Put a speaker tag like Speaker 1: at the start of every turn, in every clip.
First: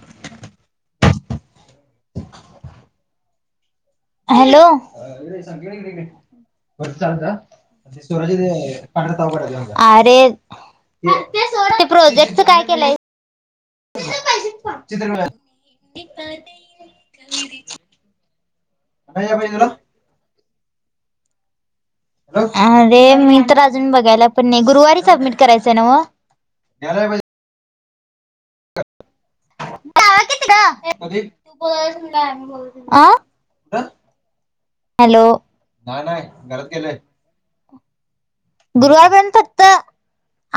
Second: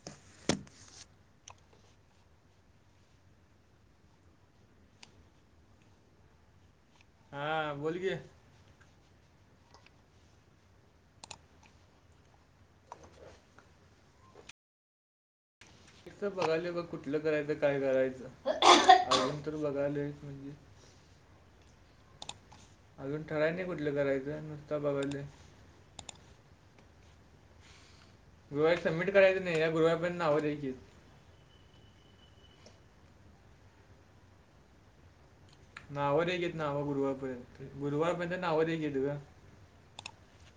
Speaker 1: [inaudible]
Speaker 2: Hello. अरे
Speaker 1: हा बोल की
Speaker 2: ते प्रोजेक्टच काय केलंय? [unintelligible]
Speaker 1: एक तर बघायलो बघ कुठलं करायचं काय करायचं अजून तर बघालोय म्हणजे
Speaker 2: अरे
Speaker 1: अजून
Speaker 2: मी
Speaker 1: ठराय
Speaker 2: तर
Speaker 1: नाही
Speaker 2: अजून
Speaker 1: कुठलं
Speaker 2: बघायला
Speaker 1: करायचं
Speaker 2: पण नाही
Speaker 1: नुसतं
Speaker 2: गुरुवारी
Speaker 1: बघायले
Speaker 2: सबमिट करायचं आहे ना हो?
Speaker 1: गुरुवारी सबमिट करायच नाही ह्या गुरुवार पर्यंत नावं द्यायचित.
Speaker 2: आ हॅलो
Speaker 1: नावं द्यायचीत नावं गुरुवार पर्यंत गुरुवारपर्यंत नाव द्यायचीत गं.
Speaker 2: गुरुवारपर्यंत फक्त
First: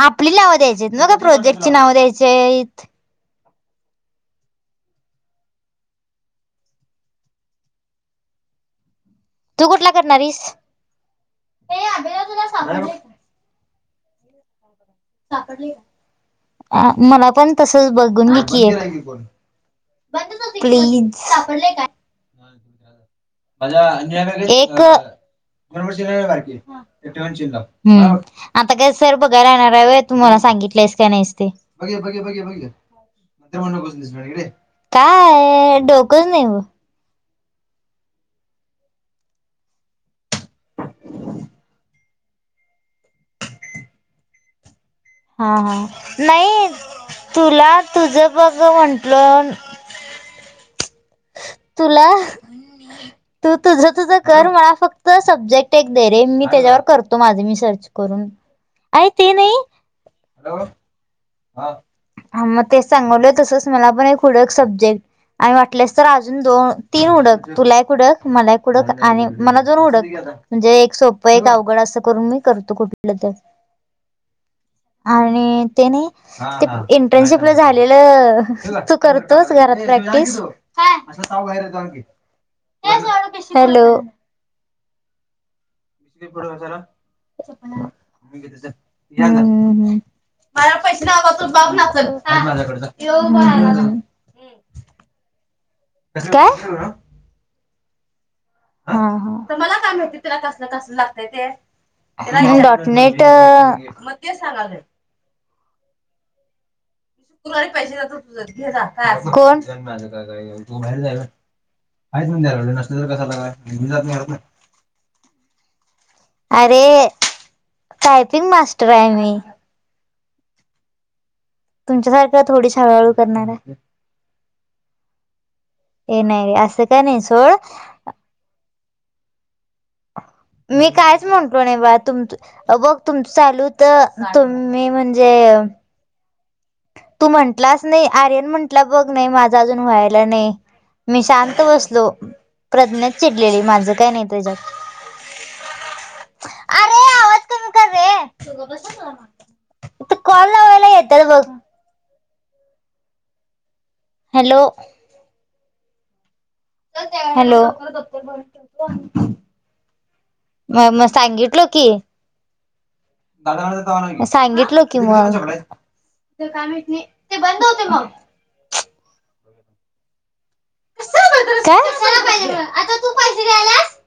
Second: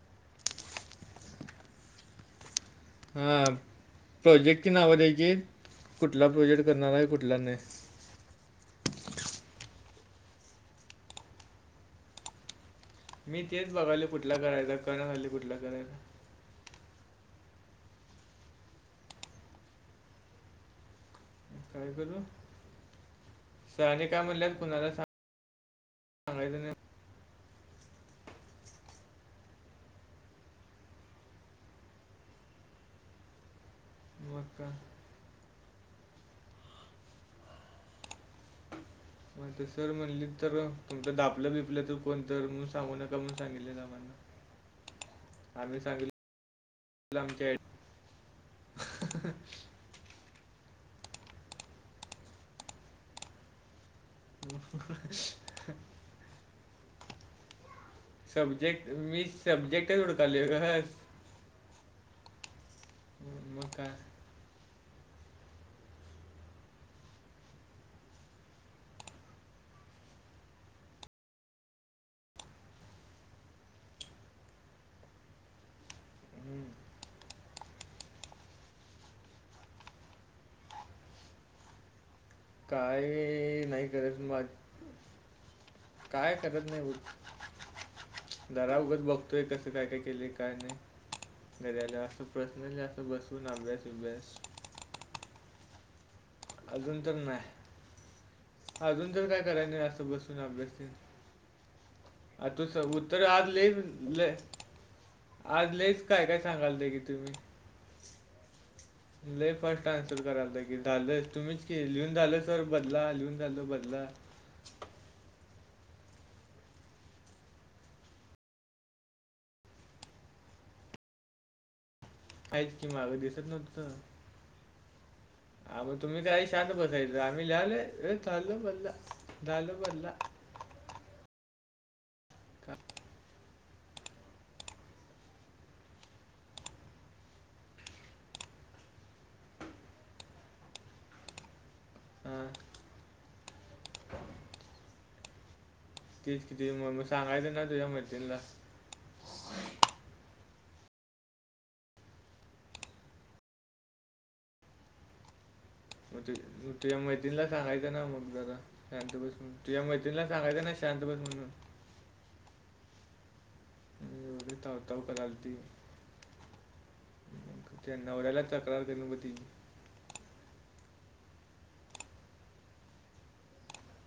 Speaker 2: आपली नावं द्यायचीत ना का प्रोजेक्टची नावं द्यायचेयेत?
Speaker 1: हा प्रोजेक्टची नावं द्यायचीत आहेत कुठला प्रोजेक्ट करणार आहे कुठला नाही.
Speaker 2: तू कुठला करणार आहेस?
Speaker 1: मी तेच बघलोय कुठला करायचा [unintelligible] कुठला करायला?
Speaker 2: अ मला पण तसच बघून मी की प्लीज.
Speaker 1: काय कदो
Speaker 2: एकं
Speaker 1: सांगायचं नाही
Speaker 2: हम्म. आता काय सर बघाय राहणार वय तुम्हाला सांगितलेस का नाहीस ते.
Speaker 1: मग का
Speaker 2: काय डोकच नाही ब.
Speaker 1: म्हणून सर म्हणली तर कोणतं दापलं बिपलं तू कोणतर म्हणू सांगू नका म्हणुन सांगितले नामांना.
Speaker 2: हा हा नाही
Speaker 1: आमच्या
Speaker 2: तुला तुझा बघ म्हंटलं.
Speaker 1: [unintelligible]
Speaker 2: तुला तू तुझं तुझं कर मला फक्त सब्जेक्ट एक दे रे मी त्याच्यावर करतो माझी मी सर्च. करून
Speaker 1: सब्जेक्ट
Speaker 2: आणि
Speaker 1: मी
Speaker 2: ते
Speaker 1: सब्जेक्टच उडकायले. [unintelligible]
Speaker 2: हा म ते सांगवले
Speaker 1: मग
Speaker 2: तसच
Speaker 1: काय
Speaker 2: मला पण एक हुडे एक सब्जेक्ट. आणि वाटलेस तर अजून दोन तीन उडक तुला एक उडक मला एक उडक आणि मला दोन उडक. म्हणजे एक सोपं एक अवघड असं करून मी करतो कुठलं तर. आणि ते नाही
Speaker 1: हम्म.
Speaker 2: ते इंटर्नशिपला झालेलं तू करतोयस घरात प्रॅक्टिस. काय असं साव बाहेर जा की.
Speaker 1: काय हे नाही करत माझ. काय करत नाही हो. घरा उघच
Speaker 2: हम्म
Speaker 1: बघतोय कसं काय
Speaker 2: हम्म
Speaker 1: काय केले काय नाही घरीयाला असं प्रश्न जास् त बसून अभ्यास बिब्यास
Speaker 2: काय
Speaker 1: अजून तर नाय.
Speaker 2: हा
Speaker 1: अजून तर काय कराय नाही असं बसून अभ्यास तेन. आ
Speaker 2: हा
Speaker 1: तू सब
Speaker 2: डॉटनेट
Speaker 1: उत्तर आज लय. [unintelligible] आज लईच काय काय सांगालते की तुम्ही.
Speaker 2: कुणाले पैशे जातात तुझा घे जा.
Speaker 1: लय
Speaker 2: कोण
Speaker 1: फास्ट आन्सर करायला की झालं तुम्हीच की लिहून झालं सर बदला लिहून झालं बदला
Speaker 2: [inaudible] अरे टायपिंग मास्टर आहे मी. तुमच्यासारख्या थोडीच
Speaker 1: आहेच की
Speaker 2: हळहळू
Speaker 1: मागं दिसत
Speaker 2: करणार आहे.
Speaker 1: हा मग
Speaker 2: हे
Speaker 1: तुम्ही
Speaker 2: नाही
Speaker 1: काही
Speaker 2: रे
Speaker 1: शांत
Speaker 2: असं काय
Speaker 1: बसायच
Speaker 2: नाही
Speaker 1: आम्ही
Speaker 2: सोड
Speaker 1: लिहालोय रे चालो बल्ला झालो बल्ला.
Speaker 2: मी कायच म्हणटलो नाही बा तुमच
Speaker 1: का
Speaker 2: बघ तुमच चालू तर तुम्ही म्हणजे तू म्हटलाच नाही आर्यन म्हटला बघ नाही माझा अजून व्हायला नाही. मी शांत बसलो.
Speaker 1: हां
Speaker 2: प्रज्ञा चिडलेली माझं काय नाही तेच्यात. [inaudible]
Speaker 1: तीच तिची मम्मी सांगायला ना तुझ्या मैत्रिणीला.
Speaker 2: [unintelligible] ते कॉल लावायला येत्यात बघ. हॅलो.
Speaker 1: मग ठीक आहे हम्म. तुझ्या मैत्रीणीला
Speaker 2: हॅलो
Speaker 1: सांगायचं ना मग जरा शांत बस म्हणून. तुझ्या मैत्रीणीला सांगायचं ना शांत बस म्हणून.
Speaker 2: हो की.
Speaker 1: हम्म, एवढी
Speaker 2: सांगितलो की
Speaker 1: तावताव करायला ती
Speaker 2: मग.
Speaker 1: काय [unintelligible]
Speaker 2: काय. [unintelligible]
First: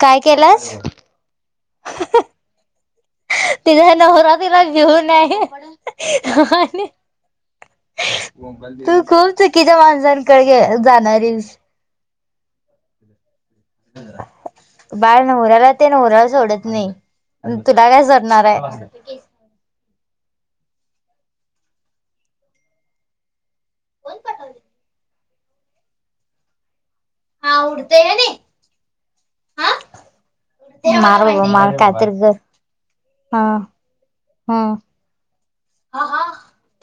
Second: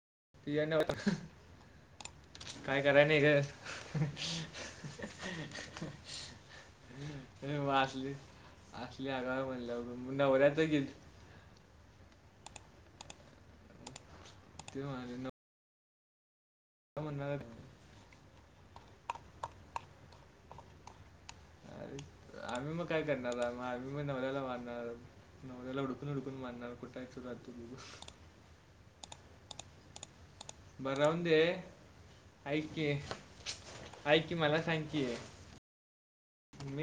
Speaker 2: काय
Speaker 1: तुझ्या
Speaker 2: केलास.
Speaker 1: नवऱ्या काय कराय नाही गं.
Speaker 2: तिचा नवरा बिवरा घेऊन आहे आणि.
Speaker 1: हे मग असली
Speaker 2: तू
Speaker 1: असली
Speaker 2: खूप
Speaker 1: आगाव
Speaker 2: चुकीच्या
Speaker 1: म्हणल्यावर
Speaker 2: माणसांकडेे
Speaker 1: नवऱ्याचं गेल
Speaker 2: जाणारीस.
Speaker 1: ते म्हणाले
Speaker 2: बाळ
Speaker 1: नवरा
Speaker 2: नवऱ्याला ते नवऱ्याला सोडत नाही.
Speaker 1: म्हणणार
Speaker 2: तुला काय सोडणार हाय.
Speaker 1: अरे आम्ही मग काय करणार हाय. आम्ही मग नवऱ्याला मारणार. नवऱ्याला हुडकून हुडकून मारणार. कुठं हाय तुझा तू राहतो
Speaker 2: हा उडतय
Speaker 1: बघू
Speaker 2: हे नी हां.
Speaker 1: बरं राहून
Speaker 2: मार
Speaker 1: दे
Speaker 2: बाबा मार काय तर कर हां.
Speaker 1: हाय की मला सांग की.
Speaker 2: हां हां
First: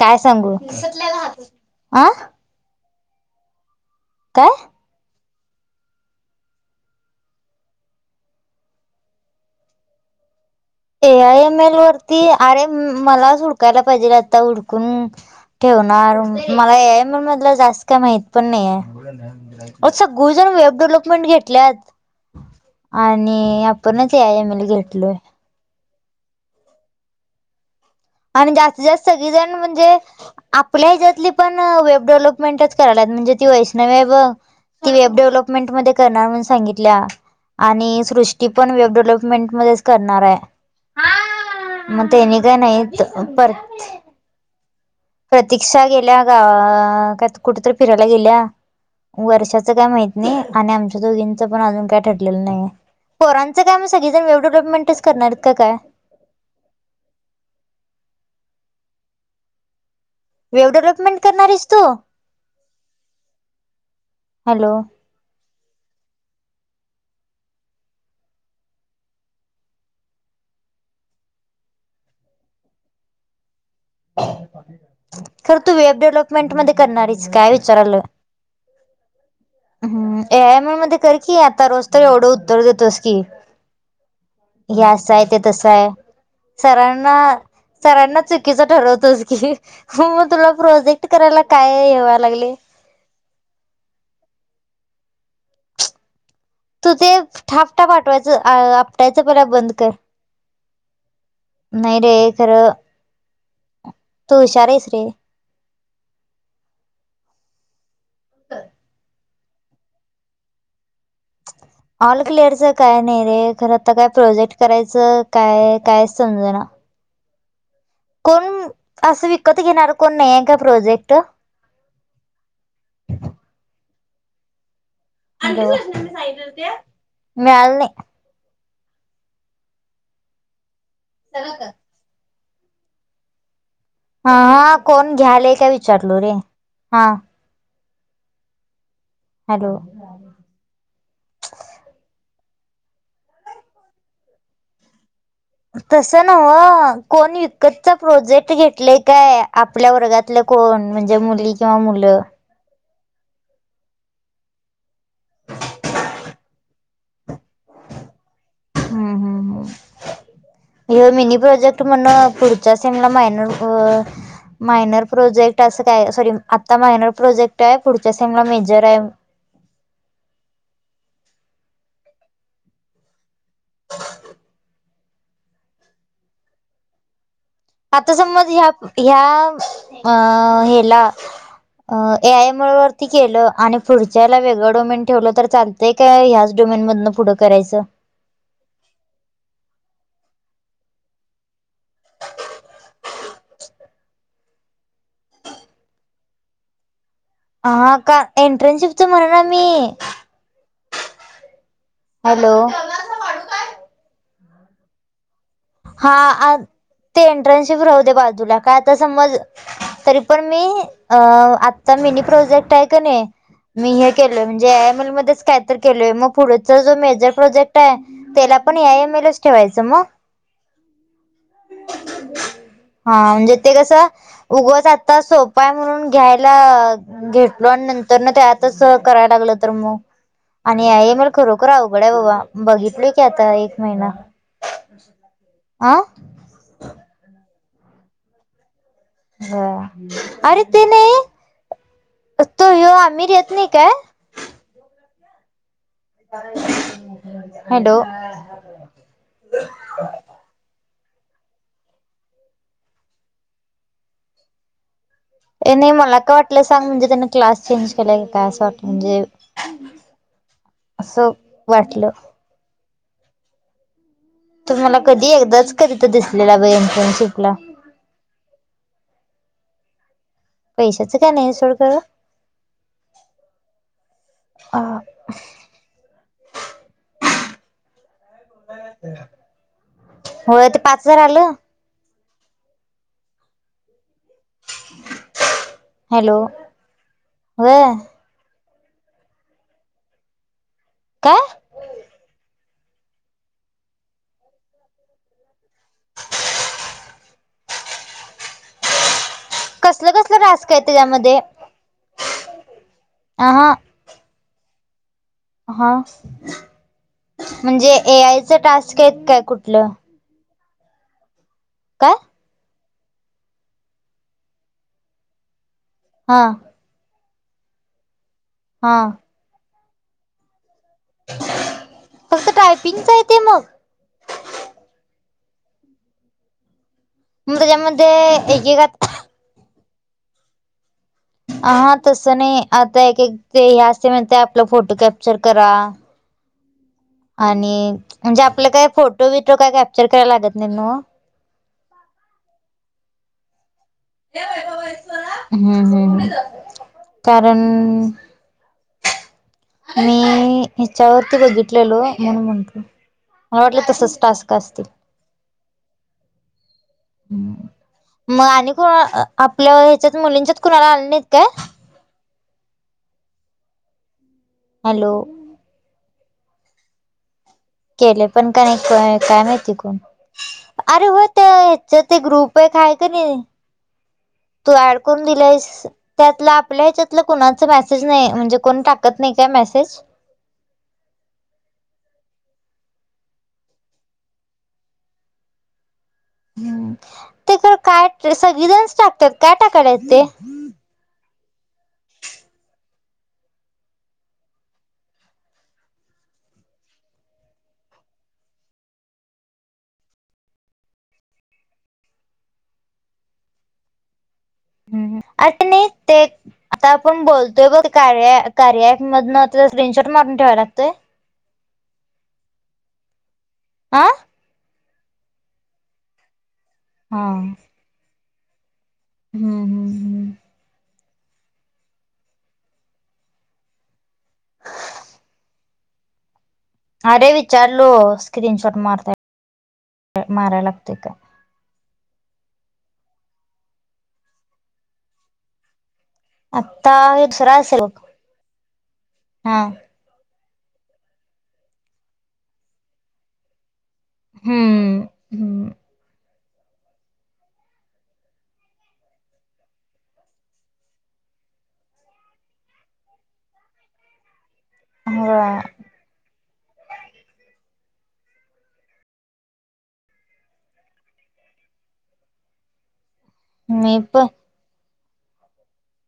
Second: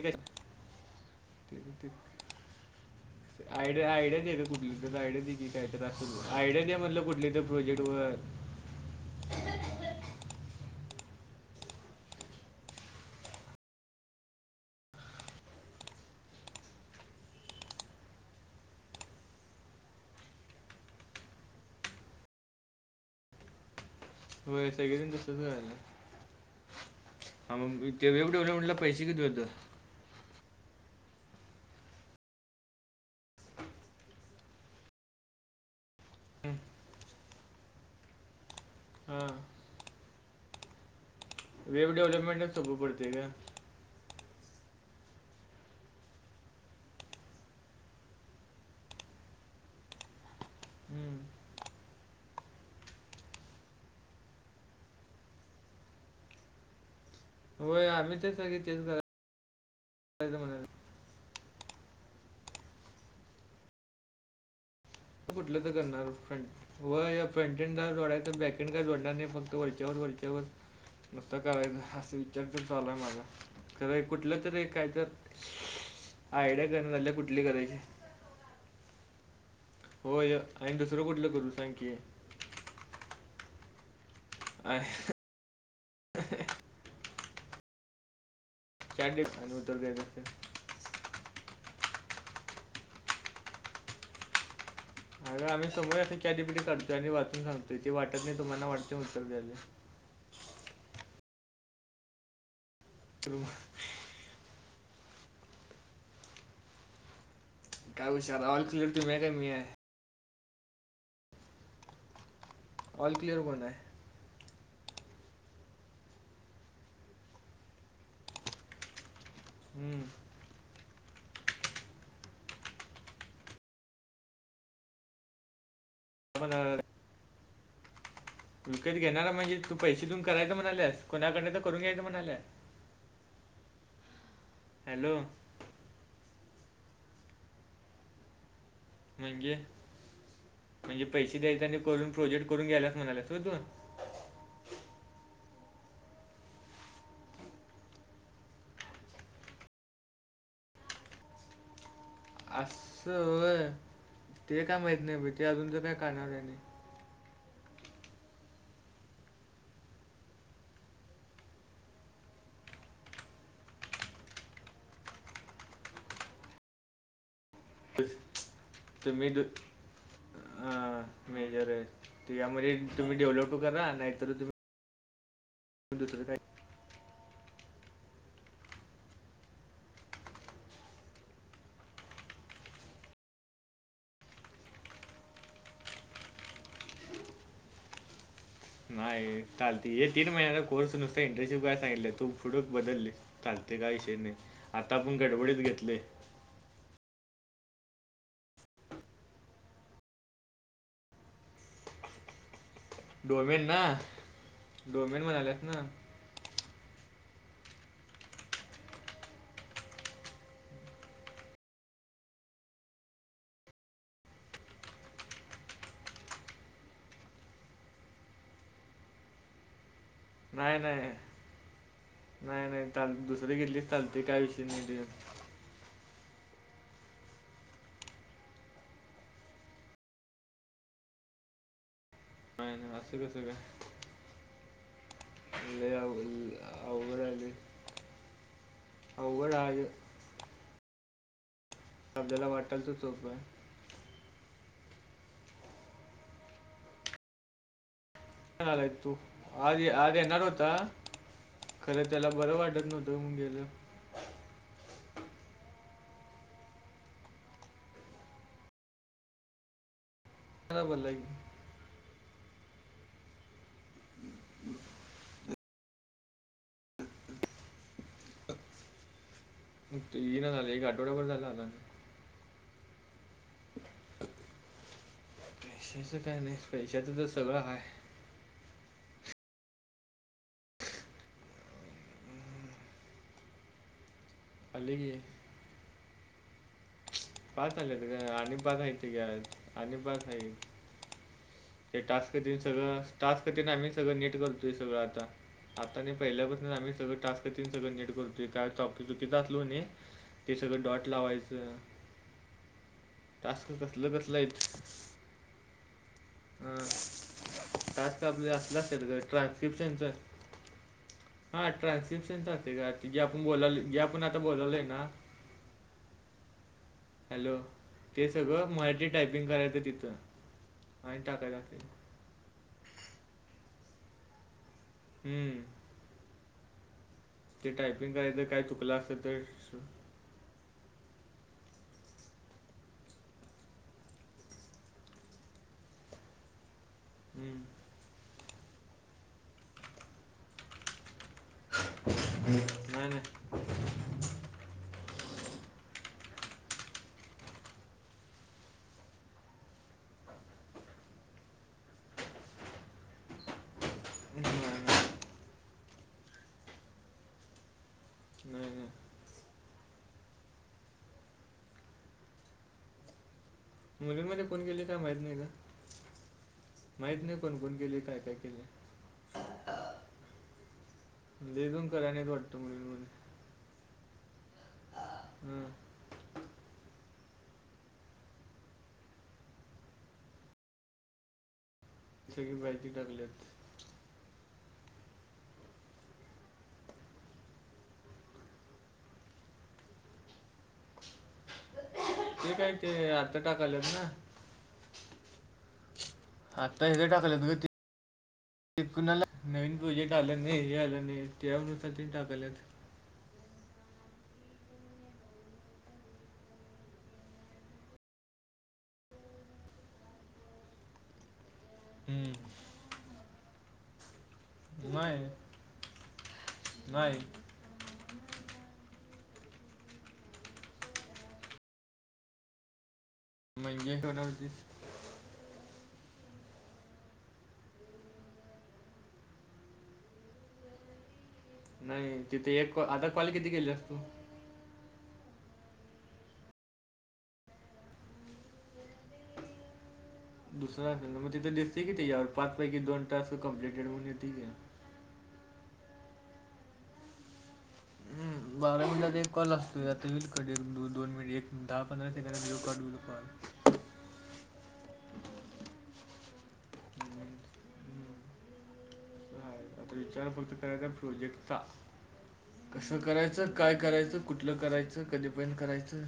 Speaker 2: काय सांगू. अ
Speaker 1: आयडिया आयडिया दे गं
Speaker 2: काय
Speaker 1: कुठली. आयडिया दे काय तर आयडिया दे म्हटल कुठली तरी प्रोजेक्टवर.
Speaker 2: ए आय एम एल वरती अरे मलाच हुडकायला पाहिजे आता हुडकून. ठेवणार मला हे एक आय एम एल मधलं जास्त काय माहित पण नाही ये. अ सगळीजण वेब डेव्हलपमेंट घेतल्यात. आणि आ कुणाची हाय.
Speaker 1: व्हयं सगळीजण तसंच करालेत. हां मग [unintelligible]
Speaker 2: आणि
Speaker 1: डेव्हपमेंटला
Speaker 2: जास्तीत
Speaker 1: पैसे
Speaker 2: जास्त
Speaker 1: किती होतं.
Speaker 2: सगळीजण म्हणजे, आपल्या हिच्यातली पण वेब डेव्हलपमेंटच कराल्यात म्हणजे ती वैष्णवी हाय बघ. ती वेब डेव्हलपमेंट मध्ये करणार म्हणून सांगितल्या. आणि सृष्टी पण वेब
Speaker 1: हां
Speaker 2: डेव्हलपमेंट मध्येच करणार हाय.
Speaker 1: वेब डेव्हलपमेंटच सोपं पडतंय गं.
Speaker 2: परत. प्रतीक्षा गेल्या गावा काय कुठं तरी फिरायला गेल्या. वर्षाचं काय माहित नाही आणि आमच्या
Speaker 1: हम्म.
Speaker 2: दोघींचं पण अजून काय ठरलेलं नाही ये. पोरांच काय मग सगळीजण वेब डेव्हलपमेंटच करणार आहेत काय.
Speaker 1: व्हयं आम्ही तर सगळे तेच करायचं म्हणा [unintelligible]
Speaker 2: वेब डेव्हलपमेंट करणार हायस तू हॅलो.
Speaker 1: कुठलं तर करणार फ्रेंड. व या फ्रंटेड का जोडायच, बॅकेंड का जोडणार नाही फक्त वरच्या व वरच्यावर नुसतं करायचं असं विचारच चालूय माझा. कुठलं तरी एक काहीतरी
Speaker 2: खरं तू वेब डेव्हलपमेंट
Speaker 1: आयडिया
Speaker 2: मध्ये
Speaker 1: कळना झाल्या,
Speaker 2: करणारीच
Speaker 1: काय करायचं?
Speaker 2: विचारालं हम्म
Speaker 1: होय
Speaker 2: एयम
Speaker 1: आणि
Speaker 2: आयमध्ये
Speaker 1: दुसरं
Speaker 2: कर
Speaker 1: कुठलं
Speaker 2: की
Speaker 1: करू
Speaker 2: आता
Speaker 1: सांग
Speaker 2: रोज
Speaker 1: की.
Speaker 2: तर एवढं उत्तर देतोस की.
Speaker 1: आय
Speaker 2: यास आहे, ते तस आहे सरांना सरांनाच
Speaker 1: चॅट
Speaker 2: ठरवतोस
Speaker 1: जी
Speaker 2: की
Speaker 1: आणि उत्तर
Speaker 2: म,
Speaker 1: द्यायचं असतं.
Speaker 2: मग तुला प्रोजेक्ट करायला काय हे व्हाय लागलय?
Speaker 1: आणि आमही सगळं आणतोय चॅटजीपीटी
Speaker 2: तू
Speaker 1: काढतोय
Speaker 2: ते थापटा पाठवायचं, आ
Speaker 1: वाटते
Speaker 2: आपटायचं
Speaker 1: उत्तर
Speaker 2: पहिलं
Speaker 1: द्यायला.
Speaker 2: बंद कर. नाय रे खरं
Speaker 1: तृव्ह
Speaker 2: तू हुशार आहेस रे.
Speaker 1: काय हुशार ऑल क्लिअर तुम्ही हाय का मी हाय.
Speaker 2: ऑल क्लिअरच काय
Speaker 1: ऑल
Speaker 2: नाही
Speaker 1: क्लिअर
Speaker 2: रे,
Speaker 1: कोण आहे?
Speaker 2: खरं तर काय प्रोजेक्ट करायचं काय कायच समज ना. कोण असं विकत घेणार
Speaker 1: हम्म.
Speaker 2: कोण नाही आहे का प्रोजेक्ट? हॅलो
Speaker 1: पण
Speaker 2: मिळालं
Speaker 1: अ,
Speaker 2: नई.
Speaker 1: विकत घेणारा म्हणजे तू पैसे देऊन करायचं म्हणायल्यास, कोणाकडून तरी करून घ्यायचं म्हणायल्यास.
Speaker 2: अहं कोण
Speaker 1: हॅलो
Speaker 2: घ्यालय का विचारलो रे हा.
Speaker 1: म्हणजे
Speaker 2: हॅलो
Speaker 1: म्हणजे पैसे द्यायचे आणि करून प्रोजेक्ट करून ग्यायलास म्हणायल्यास व तू?
Speaker 2: तस नव, कोण विकतचा प्रोजेक्ट घेतलाय काय आप ल्या वर्गातल्या कोण म्हणजे मुली किंवा मुलं.
Speaker 1: आस होय? ते काय माहीत नाय बय ते अजून तर काय करण्यात आलय.
Speaker 2: हम्म हम्म हम्म. हे मिनी प्रोजेक्ट म्हण, पुढच्या सेमला मायनर अ मायनर प्रोजेक्ट असं काय, सॉरी आता मायनर प्रोजेक्ट आय.
Speaker 1: तुम्ही द अ मेजर आहे, यामध्ये तुम्ही डेव्हलप. तो करा नाही तर तुम्ह दुसंर काय.
Speaker 2: आता समज ह्या ह्या अ हेला अ ए आयम वरती केलं आणि पुढच्याला वेगळंओमेन ठेवलं तर चाल ते काय ह्याच डोमेनमधनं पुढं करायचं?
Speaker 1: नाही चालत हे तीन महिन्याचा कोर्स नुसता इंटरनशिप कराय सांगितलंय तू फुढं बदललीत. चालते का इषय नाही, आता आपण गडबडीत घेतलय.
Speaker 2: हा का? एट्रनसशिप म्हणना मी. हॅलो
Speaker 1: डोमेन ना? डोमेन म्हणालीयास ना?
Speaker 2: हा ते एंटरनशिप राहुदे बाजूला, काय आता समज. तरी पण मी अ आता मिनी प्रोजेक्ट आहे का नाही. मी हे केलय म्हणजे एय एम एल मध्येच काय तर केलोय, मग पुढेचा जो मेजर प्रोजेक्ट आहे त्याला पण एय एम एलच ठेवायचं मग?
Speaker 1: नाही नाही नाही नाही
Speaker 2: हा
Speaker 1: चाल
Speaker 2: म्हणजे
Speaker 1: दुसरी घेतलीच चालते काय विषय नाही तेच्यात.
Speaker 2: पाय म्हणून घ्यायला घेतलो आणि नंतर ना ते आता सह करायला लागलं तर मग. आणि एम ऐल खरोखर अवघड आहे बाबा
Speaker 1: नाही नाही
Speaker 2: बघितले की
Speaker 1: असं कसं
Speaker 2: आता एक महिना
Speaker 1: लय
Speaker 2: अ
Speaker 1: लय अवघड म्हणजे
Speaker 2: हो अरे ते नाही
Speaker 1: आपल्याला
Speaker 2: तो
Speaker 1: वाटायला
Speaker 2: यो
Speaker 1: तर
Speaker 2: आमिर
Speaker 1: सोपं आहे
Speaker 2: येत नाही काय? हॅलो.
Speaker 1: [unintelligible] आ आज येणार होता. खरं त्याला बरं वाटत नव्हतं म्हणून गेलं.
Speaker 2: ये नाही मला काय वाटलं सांग. म्हणजे त्यानं क्लास चेंज केलाय का काय असं वाटल. म्हणजे
Speaker 1: मला बोलला
Speaker 2: असं
Speaker 1: की
Speaker 2: वाटलं. तु मला कधी एकदाच कधीतर दिसलेला बाई इंटर्नशिपला.
Speaker 1: तो येईना झालं एक
Speaker 2: पैशाचं
Speaker 1: आठवडाभर
Speaker 2: काय
Speaker 1: झाल आला
Speaker 2: सोड
Speaker 1: नाही.
Speaker 2: खरं
Speaker 1: [inaudible]
Speaker 2: आ.
Speaker 1: पैशाचं काय नाही पैशाचं तर सगळं हाय.
Speaker 2: होय ते पाच हजार आलं.
Speaker 1: आलं की.
Speaker 2: हॅलो.
Speaker 1: पाच
Speaker 2: व्हय
Speaker 1: आलेत गं आणि पाच आहेत आणि पाच हाईत.
Speaker 2: काय.
Speaker 1: ते टास्कतेन सगळं टास्कतेन आम्ही सगळं नीट करतोय सगळं आता. आता नाही पहिल्यापासूनच आम्ही सगळं टास्क तेन सगळं नीट करतोय काय टॉप. चुकीचं असलो कणी
Speaker 2: कसलं कसलं
Speaker 1: ते
Speaker 2: टास्क आहे
Speaker 1: सगळं डॉट
Speaker 2: त्याच्यामध्ये अ
Speaker 1: लावायचं.
Speaker 2: हा
Speaker 1: टास्क कसल कसलं आहेत.
Speaker 2: हा
Speaker 1: हां
Speaker 2: म्हणजे ए
Speaker 1: टास्क
Speaker 2: आयच
Speaker 1: आपलं असलं
Speaker 2: टास्क
Speaker 1: असतात गं
Speaker 2: आहेत काय कुठलं.
Speaker 1: हा
Speaker 2: काय
Speaker 1: ट्रान्स्क्रिप्शन राहते गं. जे आपण बोलालोय जे आपण आता बोलालोय ना.
Speaker 2: हा.
Speaker 1: हॅलो ते सगळं
Speaker 2: हा
Speaker 1: मराठी टायपिंग करायचं तिथं. आणि टाकायचं असतंय.
Speaker 2: फक्त टायपिंग च आहे ते मग.
Speaker 1: हम.
Speaker 2: मग
Speaker 1: ते
Speaker 2: त्याच्यामध्ये
Speaker 1: टायपिंग करायचं काय चुकलं
Speaker 2: एकेकात
Speaker 1: असेल तर.
Speaker 2: आ हा तसं नाही आता एकेक ते हे असतंय आपलं फोटो कॅप्चर करा.
Speaker 1: हं.
Speaker 2: आणि म्हणजे आपलं काय फोटो विटो काय कॅप्चर करायला लागत नाही नव्ह.
Speaker 1: नाही नाही.
Speaker 2: हम्म हम्म कारण. आणि हेच्यावरती बघितलेलो म्हणून म्हणलो. मला वाटलं तसंच टास्क
Speaker 1: नाही,
Speaker 2: असतील.
Speaker 1: नाही.
Speaker 2: मग
Speaker 1: नाही,
Speaker 2: आणि
Speaker 1: नाही.
Speaker 2: कुणा आपल्या हेच्यात मुलींच्याच कुणाला आले नाहीत काय.
Speaker 1: मुलीनं मध्ये कोण गेले काय
Speaker 2: हॅलो
Speaker 1: माहित नाही गं. माहित नाही. कोण कोण गेलं.
Speaker 2: केले पण का नाही काय माहिती कोण. अरे हो ते
Speaker 1: लय दोन करायला
Speaker 2: हेच्यात एक
Speaker 1: नाहीत
Speaker 2: ग्रुप
Speaker 1: वाटतं
Speaker 2: हाय
Speaker 1: मुलींमध्ये.
Speaker 2: कणी. तू ऍड करून दिलायस.
Speaker 1: हां.
Speaker 2: त्यातलं आपल्या हेच्यातलं कुणाच मेसेज नाही. म्हणजे कोण टाकत नाही काय मेसेज.
Speaker 1: सगळी बाहेरची टाकलेत.
Speaker 2: ह ते खरं काय सगळीजणच टाकत्यात काय टाकायलेत ते.
Speaker 1: ते काय ते आता टाकालेत ना. आता हेच टाकाल्यात गं ते. एक कुणाला नवीन प्रोजेक्ट आल नाही. हे आलं नाही त्या अनुसार तेनी टाकाल्यात.
Speaker 2: ह ह आगं नाही ते. आता आपण बोलतोय बघ कार्या कार्या ऐप मधनं स्क्रीनशॉट मारून ठेवाय लागतंय?
Speaker 1: हम्म.
Speaker 2: आं
Speaker 1: नाय
Speaker 2: हां हम्म. हम्म.
Speaker 1: म्हणजे कळवतीस
Speaker 2: अरे विचारलो स्क्रीन शॉट मारताय मारय लागते का?
Speaker 1: नाही तिथे एक कॉ आता कॉल किती केल्यास तू?
Speaker 2: आत्ता हे दुसरा असेल बघ हा.
Speaker 1: दुसरा असेल ना म तिथे दिसतय की त्याजवर पाच पैकी दोन टास्क कम्प्लिटेड होऊन येतंय की.
Speaker 2: हम्म हम्म.
Speaker 1: बारा मिनिटात एक कॉल असतोय आता येईल क दो दोन मिनिट दहा पंधरा सेकड ये कट होईल कॉल.
Speaker 2: हवा
Speaker 1: [unintelligible] आता विचार फक्त करायचा प्रोजेक्टचा कसा करायचा काय
Speaker 2: मी
Speaker 1: करायचं
Speaker 2: पण
Speaker 1: कु ठला करायचं कधी पण करायचं.